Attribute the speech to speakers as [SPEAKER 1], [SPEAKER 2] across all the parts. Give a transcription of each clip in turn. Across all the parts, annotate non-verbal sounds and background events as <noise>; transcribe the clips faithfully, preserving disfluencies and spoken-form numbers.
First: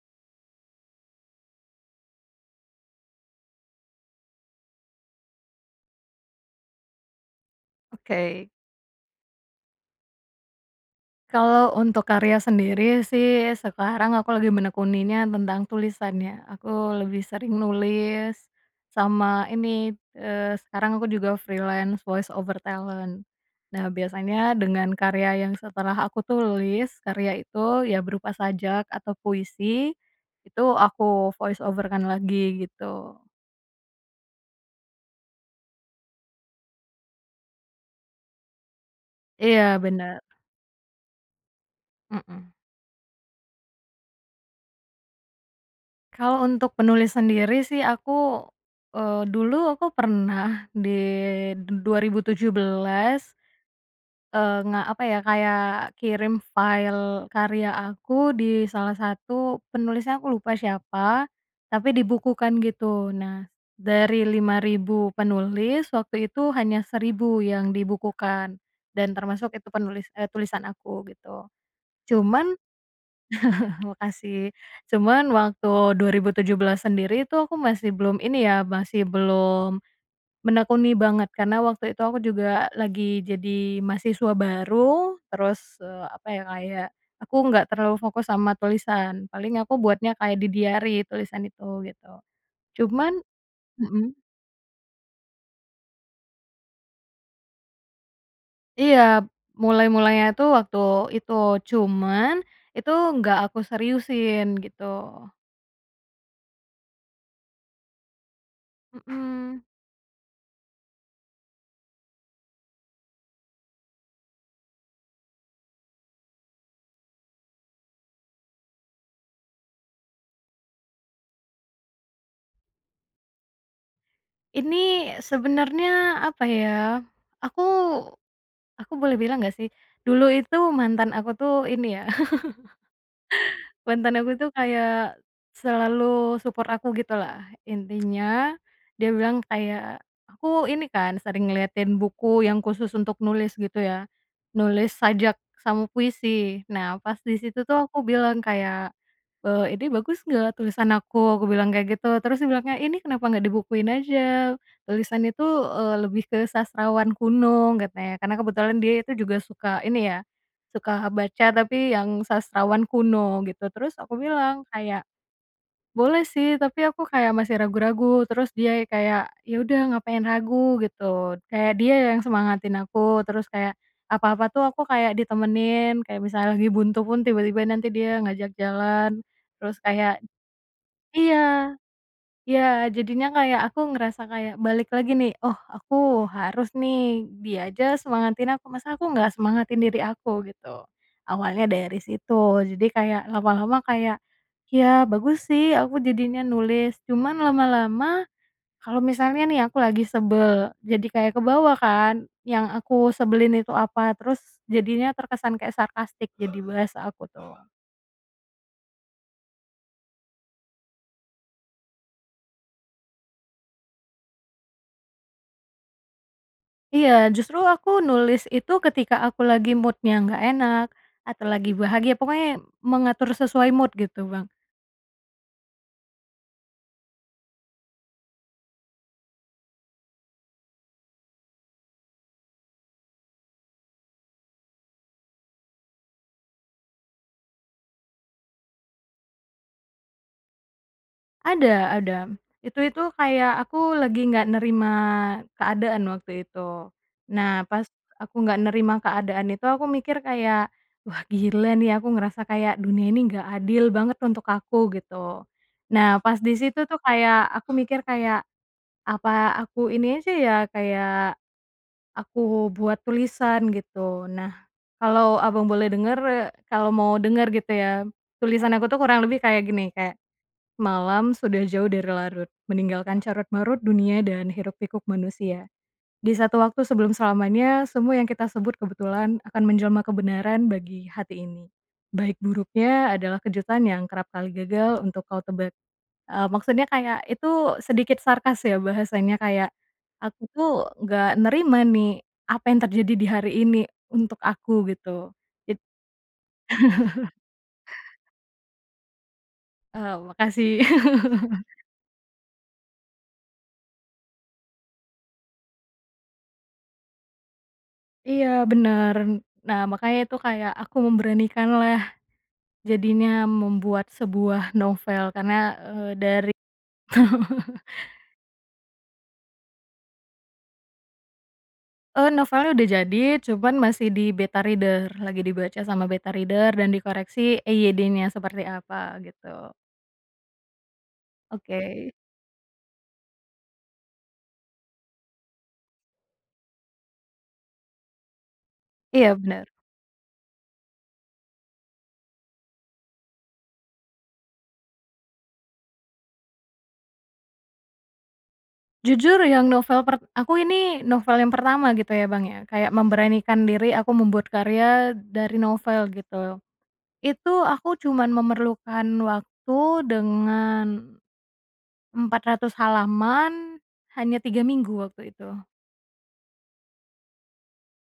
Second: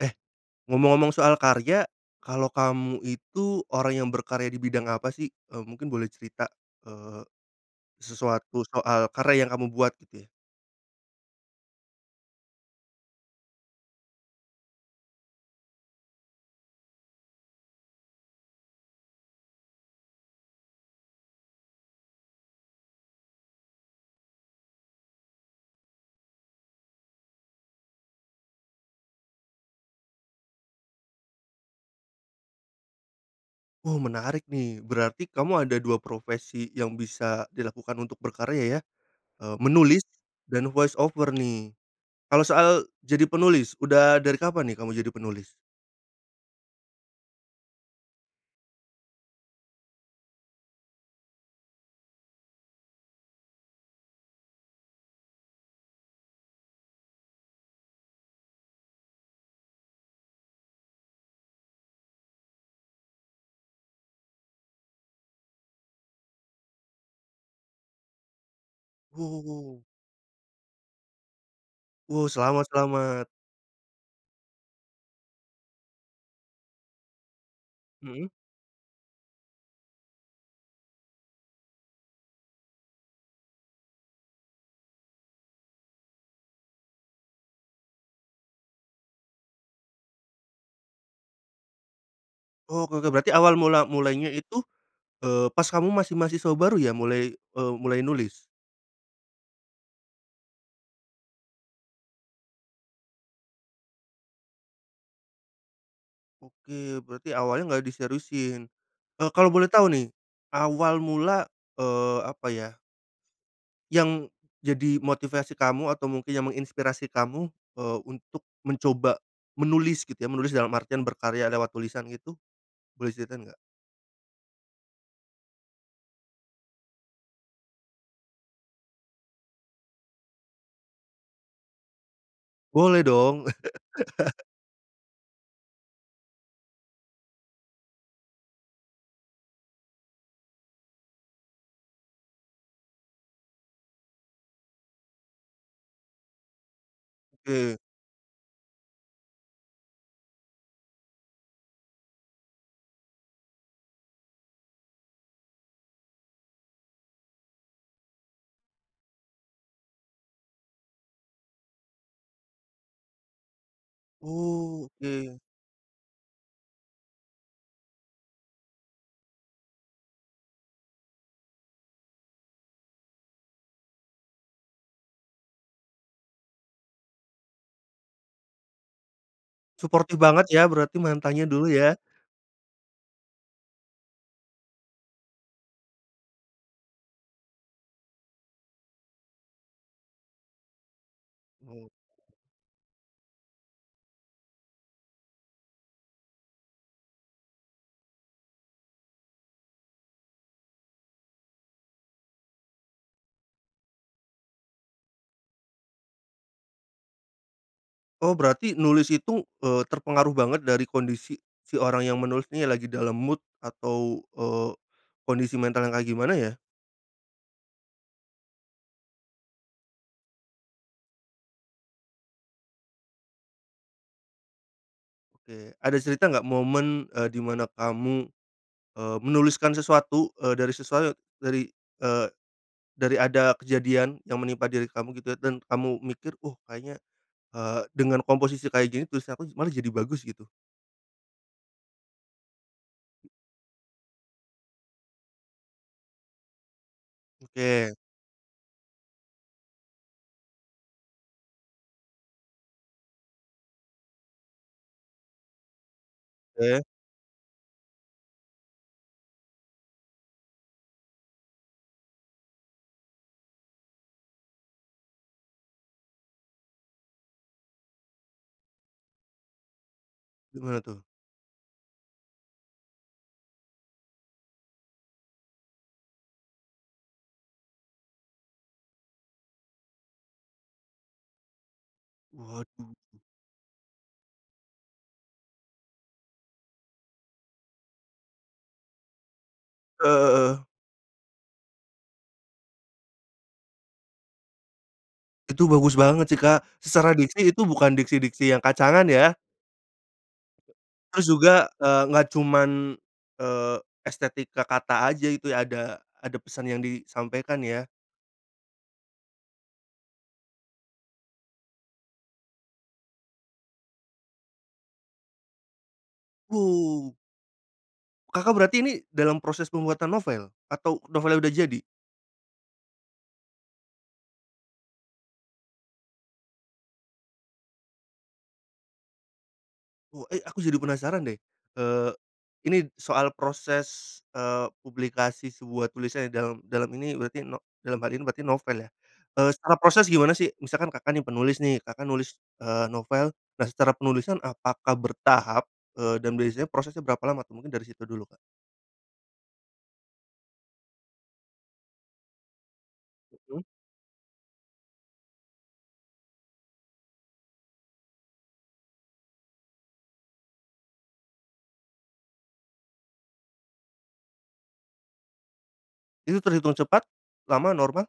[SPEAKER 1] Eh, ngomong-ngomong soal karya, kalau kamu itu orang yang berkarya di bidang apa sih? E mungkin boleh cerita, eee,
[SPEAKER 2] Oke.
[SPEAKER 1] sesuatu soal karya yang kamu buat gitu ya.
[SPEAKER 2] Kalau untuk karya sendiri sih sekarang aku lagi menekuninya tentang tulisan ya aku lebih sering nulis, sama ini, eee, sekarang aku juga freelance voice over talent nah biasanya dengan karya yang setelah aku tulis karya itu ya berupa sajak atau puisi, itu aku voice over kan lagi gitu.
[SPEAKER 1] Oh menarik nih berarti kamu ada dua profesi yang bisa dilakukan untuk berkarya ya? E
[SPEAKER 2] Iya
[SPEAKER 1] menulis,
[SPEAKER 2] benar.
[SPEAKER 1] dan voice over nih, kalau
[SPEAKER 2] Mhm.
[SPEAKER 1] soal, jadi penulis udah dari kapan nih kamu jadi penulis?
[SPEAKER 2] Kalau untuk penulis sendiri sih aku, eee, dulu aku pernah di du dua ribu tujuh belas Eee nga apa ya kayak kirim file karya aku di salah satu penulisnya aku lupa siapa, tapi dibukukan gitu nah, dari lima ribu penulis waktu itu hanya seribu yang dibukukan, dan
[SPEAKER 1] Wow
[SPEAKER 2] termasuk
[SPEAKER 1] wow
[SPEAKER 2] itu
[SPEAKER 1] wow.
[SPEAKER 2] penulis e tulisan aku gitu,
[SPEAKER 1] Wow
[SPEAKER 2] cuman,
[SPEAKER 1] selamat selamat!
[SPEAKER 2] <chuckles> makasih, cuman waktu dua ribu tujuh belas sendiri tuh aku masih belum
[SPEAKER 1] Mhm.
[SPEAKER 2] ini ya masih belum, menekuni banget karena waktu itu aku juga lagi jadi mahasiswa baru terus e apa ya kayak, aku nggak terlalu fokus sama tulisan paling aku buatnya kayak di diary tulisan itu gitu,
[SPEAKER 1] Oh oke oke
[SPEAKER 2] cuman,
[SPEAKER 1] berarti awal mula
[SPEAKER 2] mhm.
[SPEAKER 1] mulainya itu, eee, pas kamu masih mahasiswa baru ya mulai, e mulai nulis?
[SPEAKER 2] Iya, mulai-mulainya tuh waktu itu cuman, itu nggak aku seriusin gitu.
[SPEAKER 1] Oke berarti awalnya nggak diseriusin, e kalau
[SPEAKER 2] Mhm.
[SPEAKER 1] boleh tahu nih, awal mula, eee, apa ya? Yang, jadi motivasi kamu atau mungkin yang menginspirasi kamu e untuk mencoba menulis gitu ya menulis dalam artian berkarya lewat tulisan itu, boleh ceritain nggak?
[SPEAKER 2] Ini sebenarnya apa ya, aku, aku boleh bilang gak sih? Dulu itu mantan aku tuh ini ya.
[SPEAKER 1] Boleh dong.
[SPEAKER 2] <chuckles> Mantan aku
[SPEAKER 1] <laughs>
[SPEAKER 2] tuh kayak, selalu support aku gitu lah intinya, dia bilang kayak, aku ini kan sering ngeliatin buku yang khusus untuk nulis gitu ya, nulis sajak sama puisi nah pas disitu
[SPEAKER 1] Oke.
[SPEAKER 2] tuh aku bilang kayak, eee, "Ini bagus gak tulisan aku?" Aku bilang kayak gitu, terus dia bilang, "Ya ini kenapa gak dibukuin aja?" "tulisan itu," eee, "lebih ke sastrawan kuno," katanya karena kebetulan dia itu juga suka ini ya, suka baca tapi yang sastrawan kuno gitu terus aku bilang
[SPEAKER 1] Oh
[SPEAKER 2] kayak,
[SPEAKER 1] oke.
[SPEAKER 2] "Boleh sih tapi aku kayak masih ragu-ragu," terus dia kayak, "ya udah ngapain ragu?" Gitu kayak dia yang semangatin aku terus kayak, apa-apa tuh aku kayak ditemenin kayak misalnya lagi buntu pun tiba-tiba nanti dia ngajak jalan, terus
[SPEAKER 1] Suportif
[SPEAKER 2] kayak.
[SPEAKER 1] banget ya berarti mantannya dulu
[SPEAKER 2] Iya,
[SPEAKER 1] ya.
[SPEAKER 2] iya jadinya kayak aku ngerasa kayak balik lagi nih, "Oh aku harus nih, dia aja semangatin aku masa aku gak semangatin diri aku" Gitu, awalnya
[SPEAKER 1] Oh.
[SPEAKER 2] dari situ jadi kayak lama-lama kayak, ya bagus sih aku jadinya nulis cuman lama-lama, kalau misalnya nih aku lagi sebel jadi kayak kebawa kan yang aku sebelin itu apa terus jadinya terkesan kayak sarkastik jadi bahasa aku tuh.
[SPEAKER 1] Oh berarti nulis itu e terpengaruh banget dari kondisi, si orang yang menulis nih lagi dalam mood atau, eee, kondisi mental yang kayak gimana ya?
[SPEAKER 2] Iya justru aku nulis itu ketika aku lagi mood nya nggak enak, atau lagi bahagia pokoknya mengatur sesuai mood gitu Bang.
[SPEAKER 1] Oke ada cerita nggak momen e di mana kamu, eee, menuliskan sesuatu e dari sesuau dari, eee, dari ada kejadian yang menimpa diri kamu gitu ya dan kamu mikir, oh kayaknya, eee, dengan komposisi kayak gini tulisan aku malah jadi bagus gitu.
[SPEAKER 2] Ada ada, itu itu kayak aku lagi gak nerima keadaan waktu itu, nah pas
[SPEAKER 1] Oke.
[SPEAKER 2] aku gak nerima keadaan itu aku mikir kayak, "Wah gila nih aku ngerasa kayak dunia ini gak adil banget untuk aku," Gitu. Nah pas di
[SPEAKER 1] Oke.
[SPEAKER 2] situ tuh kayak, aku mikir kayak, apa aku ini aja ya kayak, aku buat tulisan gitu, nah, kalau Abang boleh denger kalau mau denger gitu ya tulisan aku tuh kurang lebih kayak gini, kayak,
[SPEAKER 1] Gimana tuh?
[SPEAKER 2] "Malam sudah jauh dari larut meninggalkan carut-marut dunia dan hiruk-pikuk manusia, di satu waktu sebelum selamanya semua yang kita sebut kebetulan akan menjelma kebenaran bagi hati ini, baik
[SPEAKER 1] Waduh.
[SPEAKER 2] buruknya adalah kejutan yang kerap kali gagal untuk kau tebak,", eee, maksudnya kayak itu sedikit sarkas ya bahasanya kayak,
[SPEAKER 1] Eee heeh
[SPEAKER 2] aku
[SPEAKER 1] heeh.
[SPEAKER 2] tuh nggak nerima nih, apa yang terjadi di hari ini untuk aku gitu,
[SPEAKER 1] Itu
[SPEAKER 2] jad
[SPEAKER 1] bagus banget sih Kak secara
[SPEAKER 2] <chuckles>
[SPEAKER 1] diksi itu bukan diksi-diksi yang kacangan ya.
[SPEAKER 2] Oh makasih.
[SPEAKER 1] Terus juga
[SPEAKER 2] <laughs>
[SPEAKER 1] e nggak cuman, eee, estetika kata aja itu ya ada ada pesan yang disampaikan ya.
[SPEAKER 2] Iya benar, nah makanya itu kayak aku memberanikan lah, jadinya membuat sebuah novel karena, eee, dari
[SPEAKER 1] Wow.
[SPEAKER 2] <laughs>
[SPEAKER 1] Kakak berarti ini dalam proses pembuatan novel? Atau novelnya udah jadi?
[SPEAKER 2] E novelnya udah jadi cuman masih di beta reader lagi dibaca sama beta reader dan dikoreksi EYD-nya seperti apa gitu.
[SPEAKER 1] Wo eh aku jadi penasaran deh, eee,
[SPEAKER 2] Oke.
[SPEAKER 1] ini soal proses, eee, publikasi sebuah tulisan ya dalam dalam ini berarti no dalam hal ini berarti novel ya,
[SPEAKER 2] Iya
[SPEAKER 1] eee,
[SPEAKER 2] benar.
[SPEAKER 1] secara proses gimana sih? Misalkan Kakak nih penulis nih Kakak nulis, eee, novel nah secara penulisan apakah bertahap, eee, dan biasanya prosesnya berapa lama tuh? Mungkin dari situ dulu Kak.
[SPEAKER 2] Jujur yang novel per aku ini novel yang pertama gitu ya Bang ya kayak
[SPEAKER 1] Mhm.
[SPEAKER 2] memberanikan diri aku membuat karya dari novel gitu. Itu aku cuman memerlukan waktu dengan. empat ratus halaman, hanya tiga minggu waktu itu.
[SPEAKER 1] Itu terhitung cepat? Lama? Normal?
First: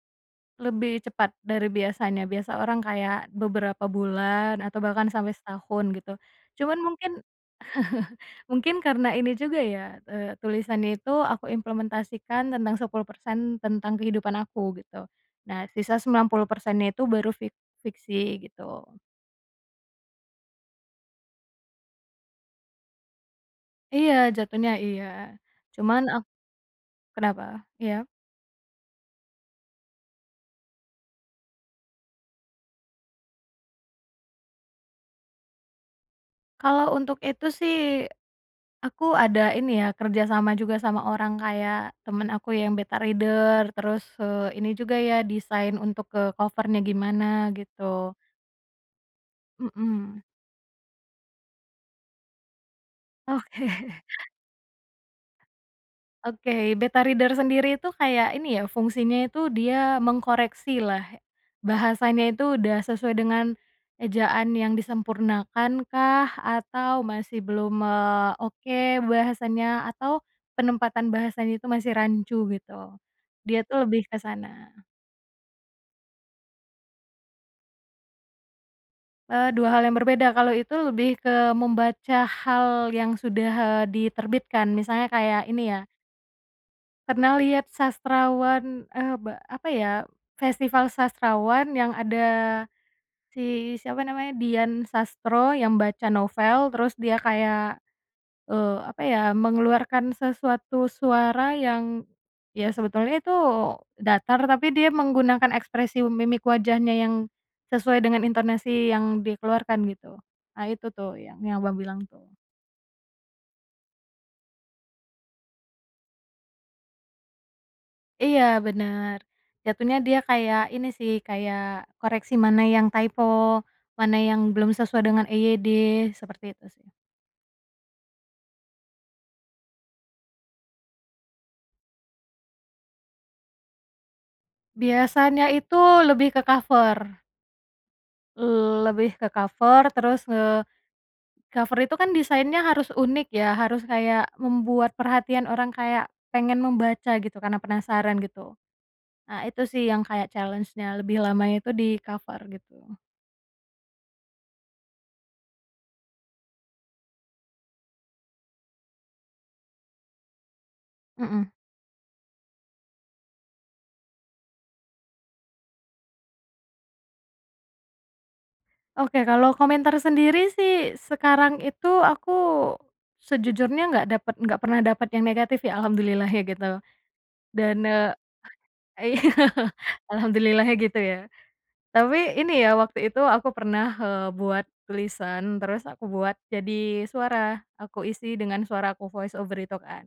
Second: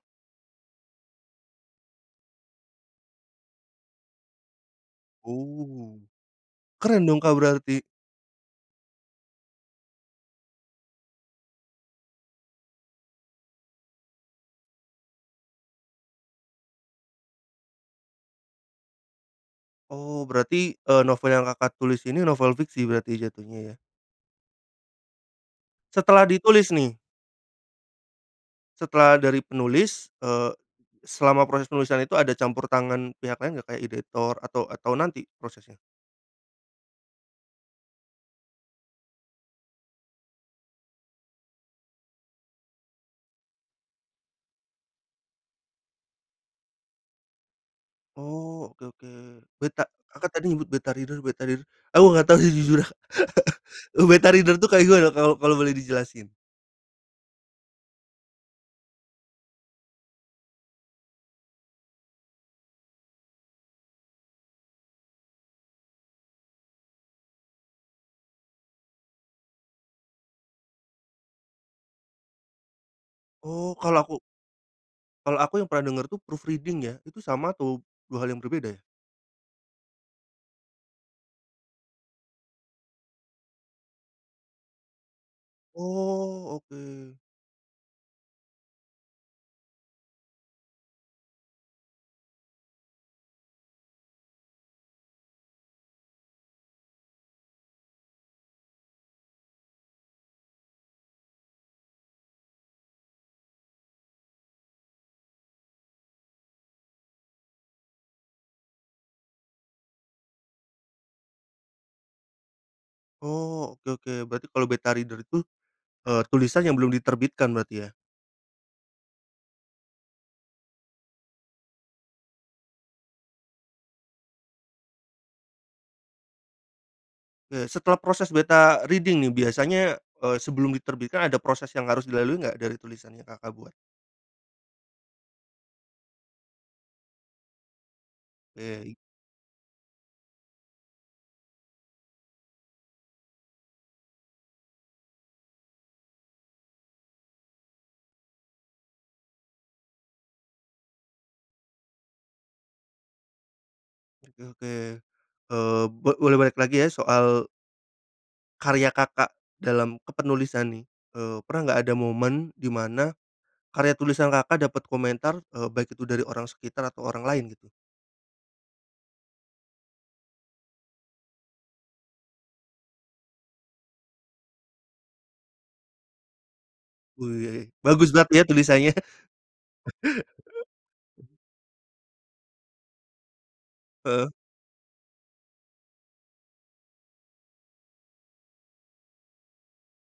[SPEAKER 2] Lebih cepat dari biasanya biasa orang kayak beberapa bulan atau bahkan sampai setahun
[SPEAKER 1] Oh,
[SPEAKER 2] gitu, cuman
[SPEAKER 1] keren
[SPEAKER 2] mungkin,
[SPEAKER 1] dong Kak berarti.
[SPEAKER 2] <chuckles> mungkin karena ini juga ya, eee, tulisannya itu aku implementasikan tentang sepuluh persen tentang kehidupan aku gitu, nah sisa sembilan puluh persen nya itu baru fik fiksi gitu.
[SPEAKER 1] Oh berarti e novel yang Kakak tulis ini novel fiksi berarti jatuhnya ya?
[SPEAKER 2] Iya jatuhnya iya, cuman
[SPEAKER 1] Setelah
[SPEAKER 2] ak
[SPEAKER 1] ditulis nih?
[SPEAKER 2] kenapa? Iya?
[SPEAKER 1] Setelah dari penulis, eee, selama proses penulisan itu ada campur tangan pihak lain nggak? Kayak editor atau atau nanti prosesnya?
[SPEAKER 2] Kalau untuk itu sih, aku ada ini ya kerja sama juga sama orang kayak temen aku yang beta reader terus, eee, ini juga ya desain untuk ke cover-nya gimana gitu.
[SPEAKER 1] Oh oke oke, beta?
[SPEAKER 2] Mhm.
[SPEAKER 1] Kakak tadi nyebut beta reader beta reader aku nggak tahu sih jujur, <chuckles>
[SPEAKER 2] Oke.
[SPEAKER 1] beta reader itu kayak gimana? Kalau kalau boleh dijelasin.
[SPEAKER 2] Oke beta reader sendiri itu kayak ini ya fungsinya itu dia mengkoreksi lah, bahasanya itu udah sesuai dengan, ejaan yang disempurnakan kah atau masih belum, eee, oke bahasanya atau penempatan bahasanya itu masih rancu gitu, dia
[SPEAKER 1] Oh
[SPEAKER 2] tuh
[SPEAKER 1] kalau
[SPEAKER 2] lebih ke
[SPEAKER 1] aku
[SPEAKER 2] sana.
[SPEAKER 1] kalau aku yang pernah denger tuh proofreading ya itu sama atau, dua hal yang berbeda ya?
[SPEAKER 2] Eee dua hal yang berbeda kalau itu lebih ke membaca hal yang sudah, eee, diterbitkan misalnya kayak ini ya
[SPEAKER 1] Oh oke.
[SPEAKER 2] Pernah liat sastrawan e be apa ya, festival sastrawan yang ada, si siapa namanya? Dian Sastro yang baca novel terus dia kayak, eee, apa ya mengeluarkan sesuatu suara yang, ya sebetulnya itu datar tapi dia menggunakan ekspresi mimik wajahnya yang, sesuai dengan intonasi yang dikeluarkan gitu, ah, itu tuh yang yang Abang bilang tuh.
[SPEAKER 1] Oh oke oke berarti kalau beta reader itu e tulisan yang belum diterbitkan berarti ya?
[SPEAKER 2] Iya benar, jatuhnya dia kayak ini sih kayak koreksi mana yang typo mana yang belum sesuai dengan EYD seperti itu sih.
[SPEAKER 1] Oke setelah proses beta reading nih biasanya, e sebelum diterbitkan ada proses yang harus dilalui nggak dari tulisan yang Kakak buat?
[SPEAKER 2] Biasanya itu lebih ke cover. Le
[SPEAKER 1] Baik.
[SPEAKER 2] lebih ke cover terus, eee, cover itu kan desainnya harus unik ya harus kayak membuat perhatian orang kayak, pengen membaca gitu karena penasaran gitu, ah, itu sih yang kayak challenge-nya lebih lamanya itu di cover gitu.
[SPEAKER 1] Oke oke, eee, bo boleh balik lagi ya soal karya Kakak dalam kepenulisan nih, eee,
[SPEAKER 2] Mhm.
[SPEAKER 1] pernah nggak ada momen di mana, karya tulisan Kakak dapat komentar e baik itu dari orang sekitar atau orang lain gitu?
[SPEAKER 2] Oke kalau komentar sendiri sih sekarang itu aku, sejujurnya nggak dapat nggak pernah dapat yang negatif ya alhamdulillahnya gitu.
[SPEAKER 1] Wuih,
[SPEAKER 2] Dan
[SPEAKER 1] bagus
[SPEAKER 2] e
[SPEAKER 1] berarti ya tulisannya.
[SPEAKER 2] iya
[SPEAKER 1] <chuckles>
[SPEAKER 2] alhamdulillahnya gitu ya. Tapi ini ya waktu itu aku pernah, eee,
[SPEAKER 1] Heeh.
[SPEAKER 2] buat tulisan terus aku buat jadi suara, aku isi dengan suara aku voice over itu kan.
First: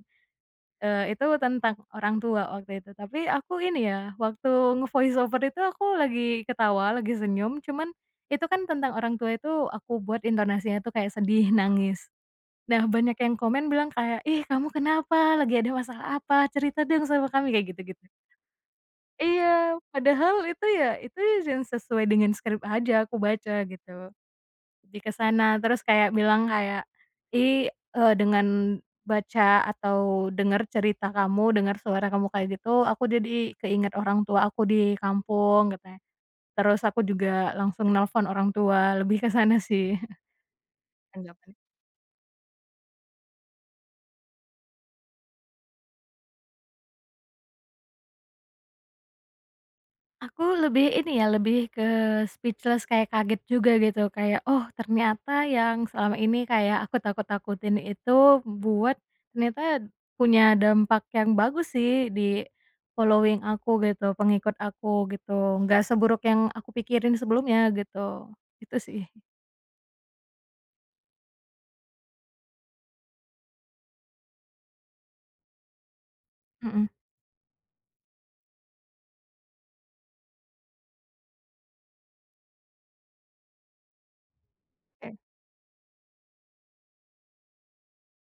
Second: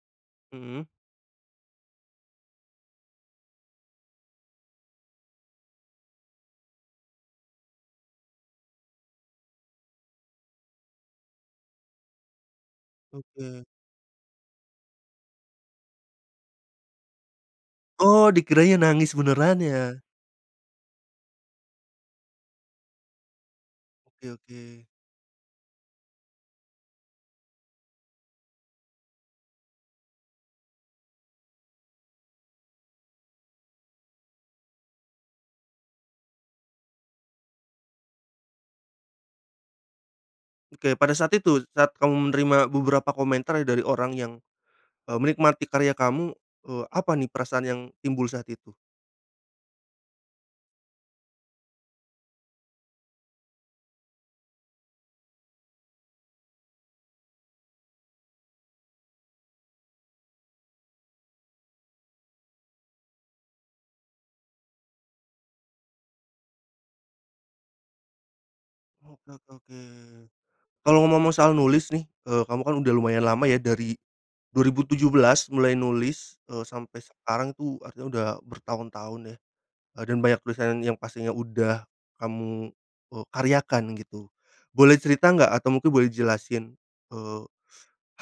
[SPEAKER 1] Mhm.
[SPEAKER 2] Eee, itu tentang orang tua waktu itu tapi aku ini ya waktu nge-voice over itu aku lagi ketawa lagi senyum cuman itu kan tentang orang tua itu aku buat intonasinya tuh kayak sedih, nangis, nah banyak yang
[SPEAKER 1] Oke.
[SPEAKER 2] komen bilang kayak, "Ih kamu kenapa? Lagi ada masalah apa? Cerita dong sama kami." Kayak gitu-gitu.
[SPEAKER 1] Oh dikiranya nangis benaran
[SPEAKER 2] Iya
[SPEAKER 1] ya?
[SPEAKER 2] padahal itu ya itu yang sesuai dengan script aja aku baca gitu.
[SPEAKER 1] Oke oke.
[SPEAKER 2] Lebih ke sana, terus kayak bilang kayak, "Ih", eee, "dengan baca atau dengar cerita kamu dengar suara kamu kayak gitu aku jadi keinget orang tua aku di kampung," katanya. terus aku juga langsung nelpon orang tua lebih kesana sih.
[SPEAKER 1] Oke pada saat
[SPEAKER 2] Tanggapannya.
[SPEAKER 1] itu? Saat kamu menerima beberapa komentar ya dari orang yang e menikmati karya kamu e apa nih perasaan yang timbul saat itu?
[SPEAKER 2] Aku lebih ini ya lebih ke speechless kayak kaget juga gitu kayak oh ternyata yang selama ini kayak aku takut-takutin itu buat, ternyata, punya dampak yang bagus sih di, following aku gitu pengikut aku gitu nggak seburuk yang aku pikirin sebelumnya gitu, itu sih.
[SPEAKER 1] Oke oke oke, kalau ngomong-ngomong soal nulis nih e kamu kan udah lumayan lama ya dari, 2017 mulai nulis e
[SPEAKER 2] Mhm.
[SPEAKER 1] sampai sekarang tuh artinya udah bertahun-tahun ya, e dan banyak tulisan yang pastinya udah, kamu e karyakan gitu, boleh
[SPEAKER 2] Oke.
[SPEAKER 1] cerita nggak? Atau mungkin boleh jelasin, eee,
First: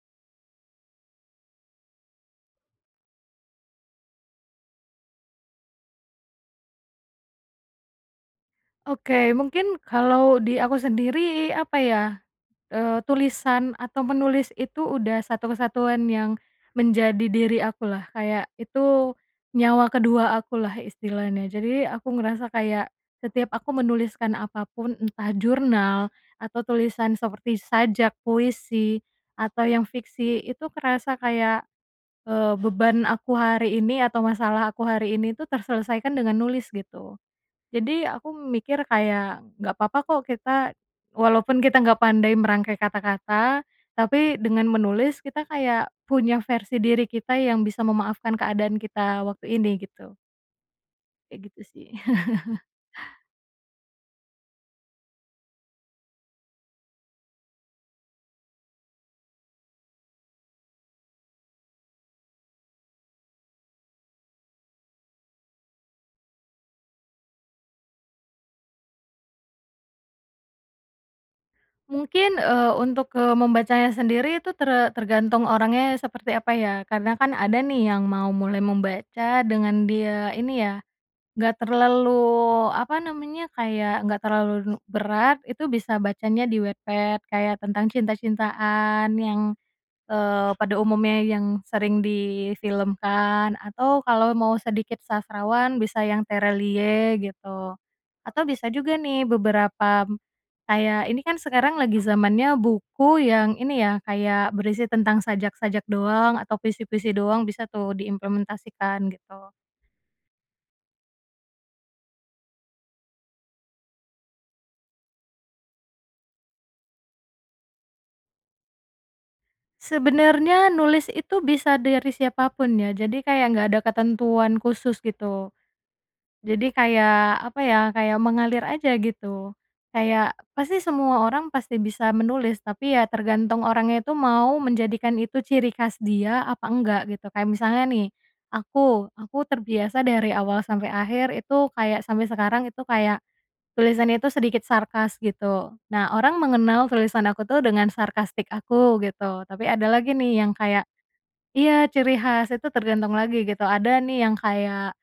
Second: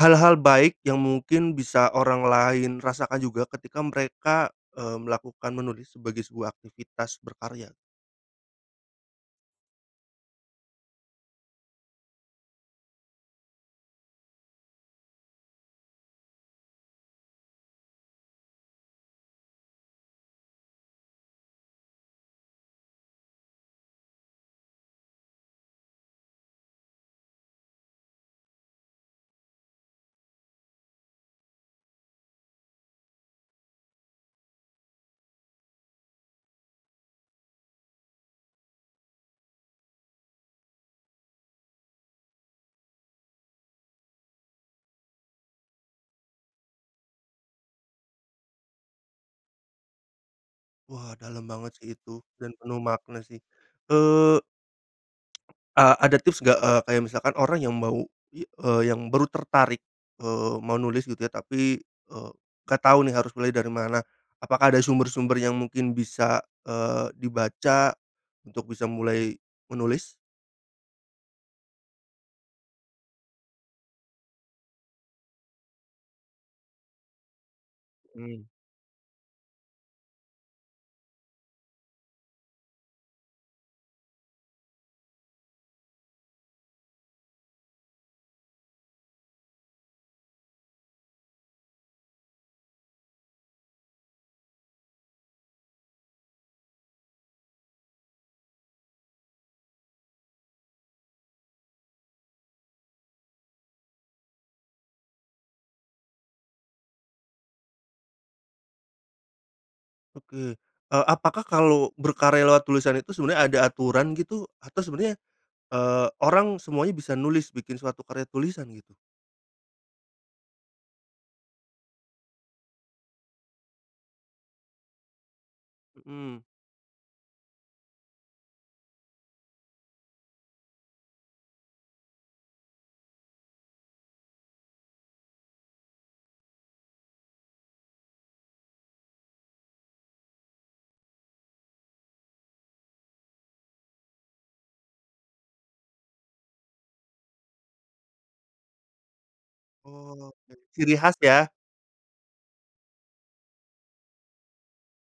[SPEAKER 1] hal-hal baik yang mungkin bisa orang lain rasakan juga ketika mereka, eee, melakukan menulis sebagai sebuah aktivitas berkarya.
[SPEAKER 2] Oke mungkin kalau di aku sendiri apa ya? Eee, tulisan atau menulis itu udah satu kesatuan yang menjadi diri aku lah kayak itu, nyawa kedua aku lah istilahnya jadi aku ngerasa kayak, setiap aku menuliskan apa pun entah jurnal atau tulisan seperti sajak, puisi, atau yang fiksi itu kerasa kayak, eee beban aku hari ini atau masalah aku hari ini itu terselesaikan dengan nulis gitu. Jadi aku mikir kayak, gak apa-apa kok kita, walaupun kita nggak pandai merangkai kata-kata, tapi dengan menulis kita kayak punya versi diri kita yang bisa memaafkan keadaan kita waktu ini gitu.
[SPEAKER 1] Wah
[SPEAKER 2] Kayak
[SPEAKER 1] dalam
[SPEAKER 2] gitu
[SPEAKER 1] banget
[SPEAKER 2] sih.
[SPEAKER 1] sih itu dan
[SPEAKER 2] <chuckles>
[SPEAKER 1] penuh makna sih, eee. <tsk> Ah, ada tips nggak? E kayak misalkan orang yang mau, i eee, yang baru tertarik, eee, mau nulis gitu ya tapi e gak tahu nih harus mulai dari mana, apakah ada sumber-sumber yang mungkin bisa, eee, dibaca, untuk bisa mulai menulis?
[SPEAKER 2] Mungkin, eee, untuk, eee, membacanya sendiri itu tere tergantung orangnya ya seperti apa ya karena kan ada nih yang mau
[SPEAKER 1] Mmm.
[SPEAKER 2] mulai membaca dengan dia ini ya, gak terlalu apa namanya? Kayak gak terlalu nu berat itu bisa bacanya di Wattpad kayak tentang cinta-cintaan yang, eee, pada umumnya yang sering difilmkan atau kalau mau sedikit sastrawan bisa yang Tere Liye gitu, atau bisa juga nih beberapa, kayak ini kan sekarang lagi zamannya buku yang ini ya kayak berisi tentang sajak-sajak doang atau puisi-puisi doang bisa tuh diimplementasikan gitu.
[SPEAKER 1] Oke e apakah kalau berkarya lewat tulisan itu sebenarnya ada aturan gitu? Atau sebenarnya, eee, orang semuanya bisa nulis bikin suatu karya tulisan gitu?
[SPEAKER 2] Sebenarnya nulis itu bisa dari siapa pun ya jadi kayak nggak ada ketentuan khusus gitu.
[SPEAKER 1] Mhm.
[SPEAKER 2] Jadi kayak apa ya kayak mengalir aja gitu, kayak pasti semua orang pasti bisa menulis tapi ya tergantung orangnya itu mau menjadikan itu ciri khas dia apa nggak gitu kayak misalnya nih, aku aku terbiasa dari awal sampai akhir itu kayak sampai sekarang itu kayak, tulisan itu sedikit sarkas gitu nah orang mengenal tulisan aku tuh dengan sarkastik aku gitu tapi ada
[SPEAKER 1] Oh
[SPEAKER 2] lagi nih
[SPEAKER 1] oke
[SPEAKER 2] yang kayak
[SPEAKER 1] ciri khas ya?
[SPEAKER 2] iya ciri khas itu tergantung lagi gitu ada nih yang kayak,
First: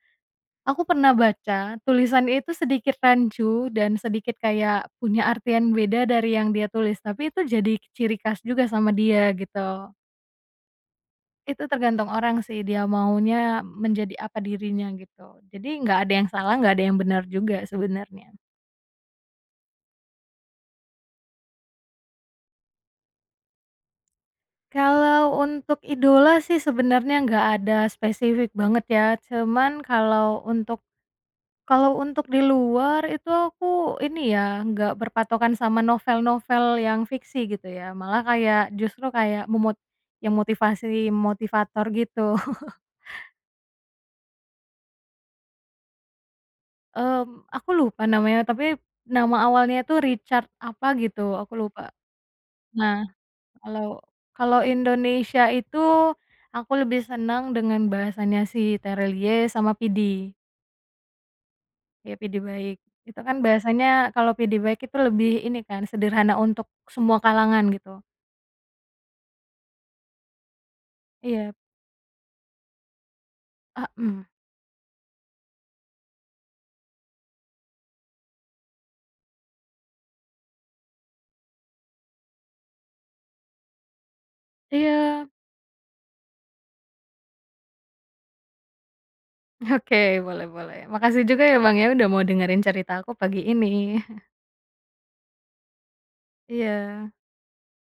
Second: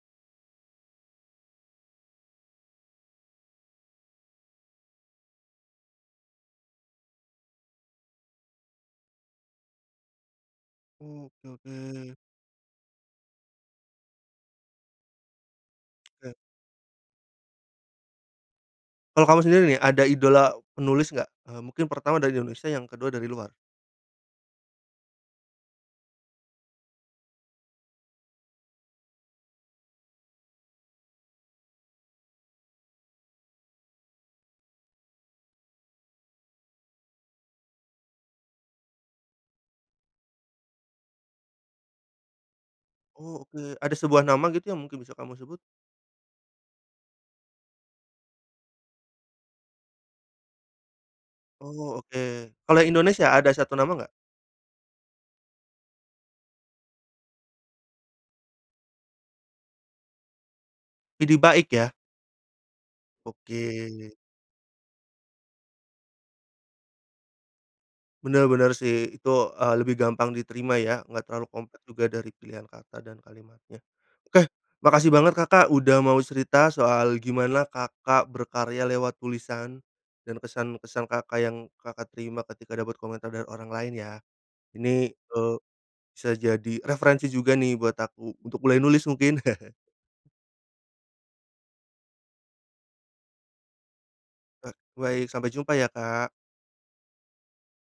[SPEAKER 2] aku pernah baca tulisan itu sedikit rancu dan sedikit kayak punya artian beda dari yang dia tulis tapi itu jadi ciri khas juga sama dia gitu.
[SPEAKER 1] Oh oke
[SPEAKER 2] Itu tergantung
[SPEAKER 1] oke.
[SPEAKER 2] orang sih dia maunya menjadi apa dirinya gitu jadi nggak ada yang
[SPEAKER 1] Oke.
[SPEAKER 2] salah nggak ada yang benar juga sebenarnya.
[SPEAKER 1] Kalau kamu sendiri nih ada idola penulis gak? Eee, mungkin pertama dari Indonesia yang kedua dari luar.
[SPEAKER 2] Kalau untuk idola sih sebenarnya gak ada spesifik banget ya cuman kalau untuk, kalau untuk di luar itu aku ini ya nggak berpatokan sama novel-novel yang fiksi gitu ya malah kayak justru kayak memot yang motivasi motivator gitu. <chuckles>
[SPEAKER 1] Oh oke ada sebuah nama gitu yang mungkin bisa kamu sebut?
[SPEAKER 2] Mmm, aku lupa namanya tapi, nama awalnya tuh Richard apa gitu aku lupa.
[SPEAKER 1] Oh oke, kalau
[SPEAKER 2] Nah,
[SPEAKER 1] Indonesia ada satu
[SPEAKER 2] kalau
[SPEAKER 1] nama nggak?
[SPEAKER 2] kalau Indonesia itu, aku lebih senang dengan bahasanya si Tere Liye sama Pidi.
[SPEAKER 1] Pidi Baiq ya?
[SPEAKER 2] Iya Pidi Baiq, itu kan bahasanya
[SPEAKER 1] Oke.
[SPEAKER 2] kalau Pidi Baiq itu lebih ini kan sederhana untuk semua kalangan gitu.
[SPEAKER 1] Benar benar sih itu, e lebih gampang diterima ya nggak terlalu
[SPEAKER 2] Iya.
[SPEAKER 1] kompleks juga dari pilihan kata dan kalimatnya,
[SPEAKER 2] Mhm.
[SPEAKER 1] oke, makasih banget Kakak udah mau cerita soal gimana Kakak berkarya lewat tulisan, dan kesan-kesan Kakak yang Kakak terima ketika dapat komentar dari orang lain ya. Ini,
[SPEAKER 2] Iya.
[SPEAKER 1] eee, bisa jadi referensi juga nih buat aku untuk mulai nulis mungkin. <chuckles>
[SPEAKER 2] Oke boleh boleh makasih juga ya Bang ya udah mau dengerin ceritaku pagi ini. <chuckles>
[SPEAKER 1] Ba baik, sampai jumpa ya Kak.
[SPEAKER 2] Iya.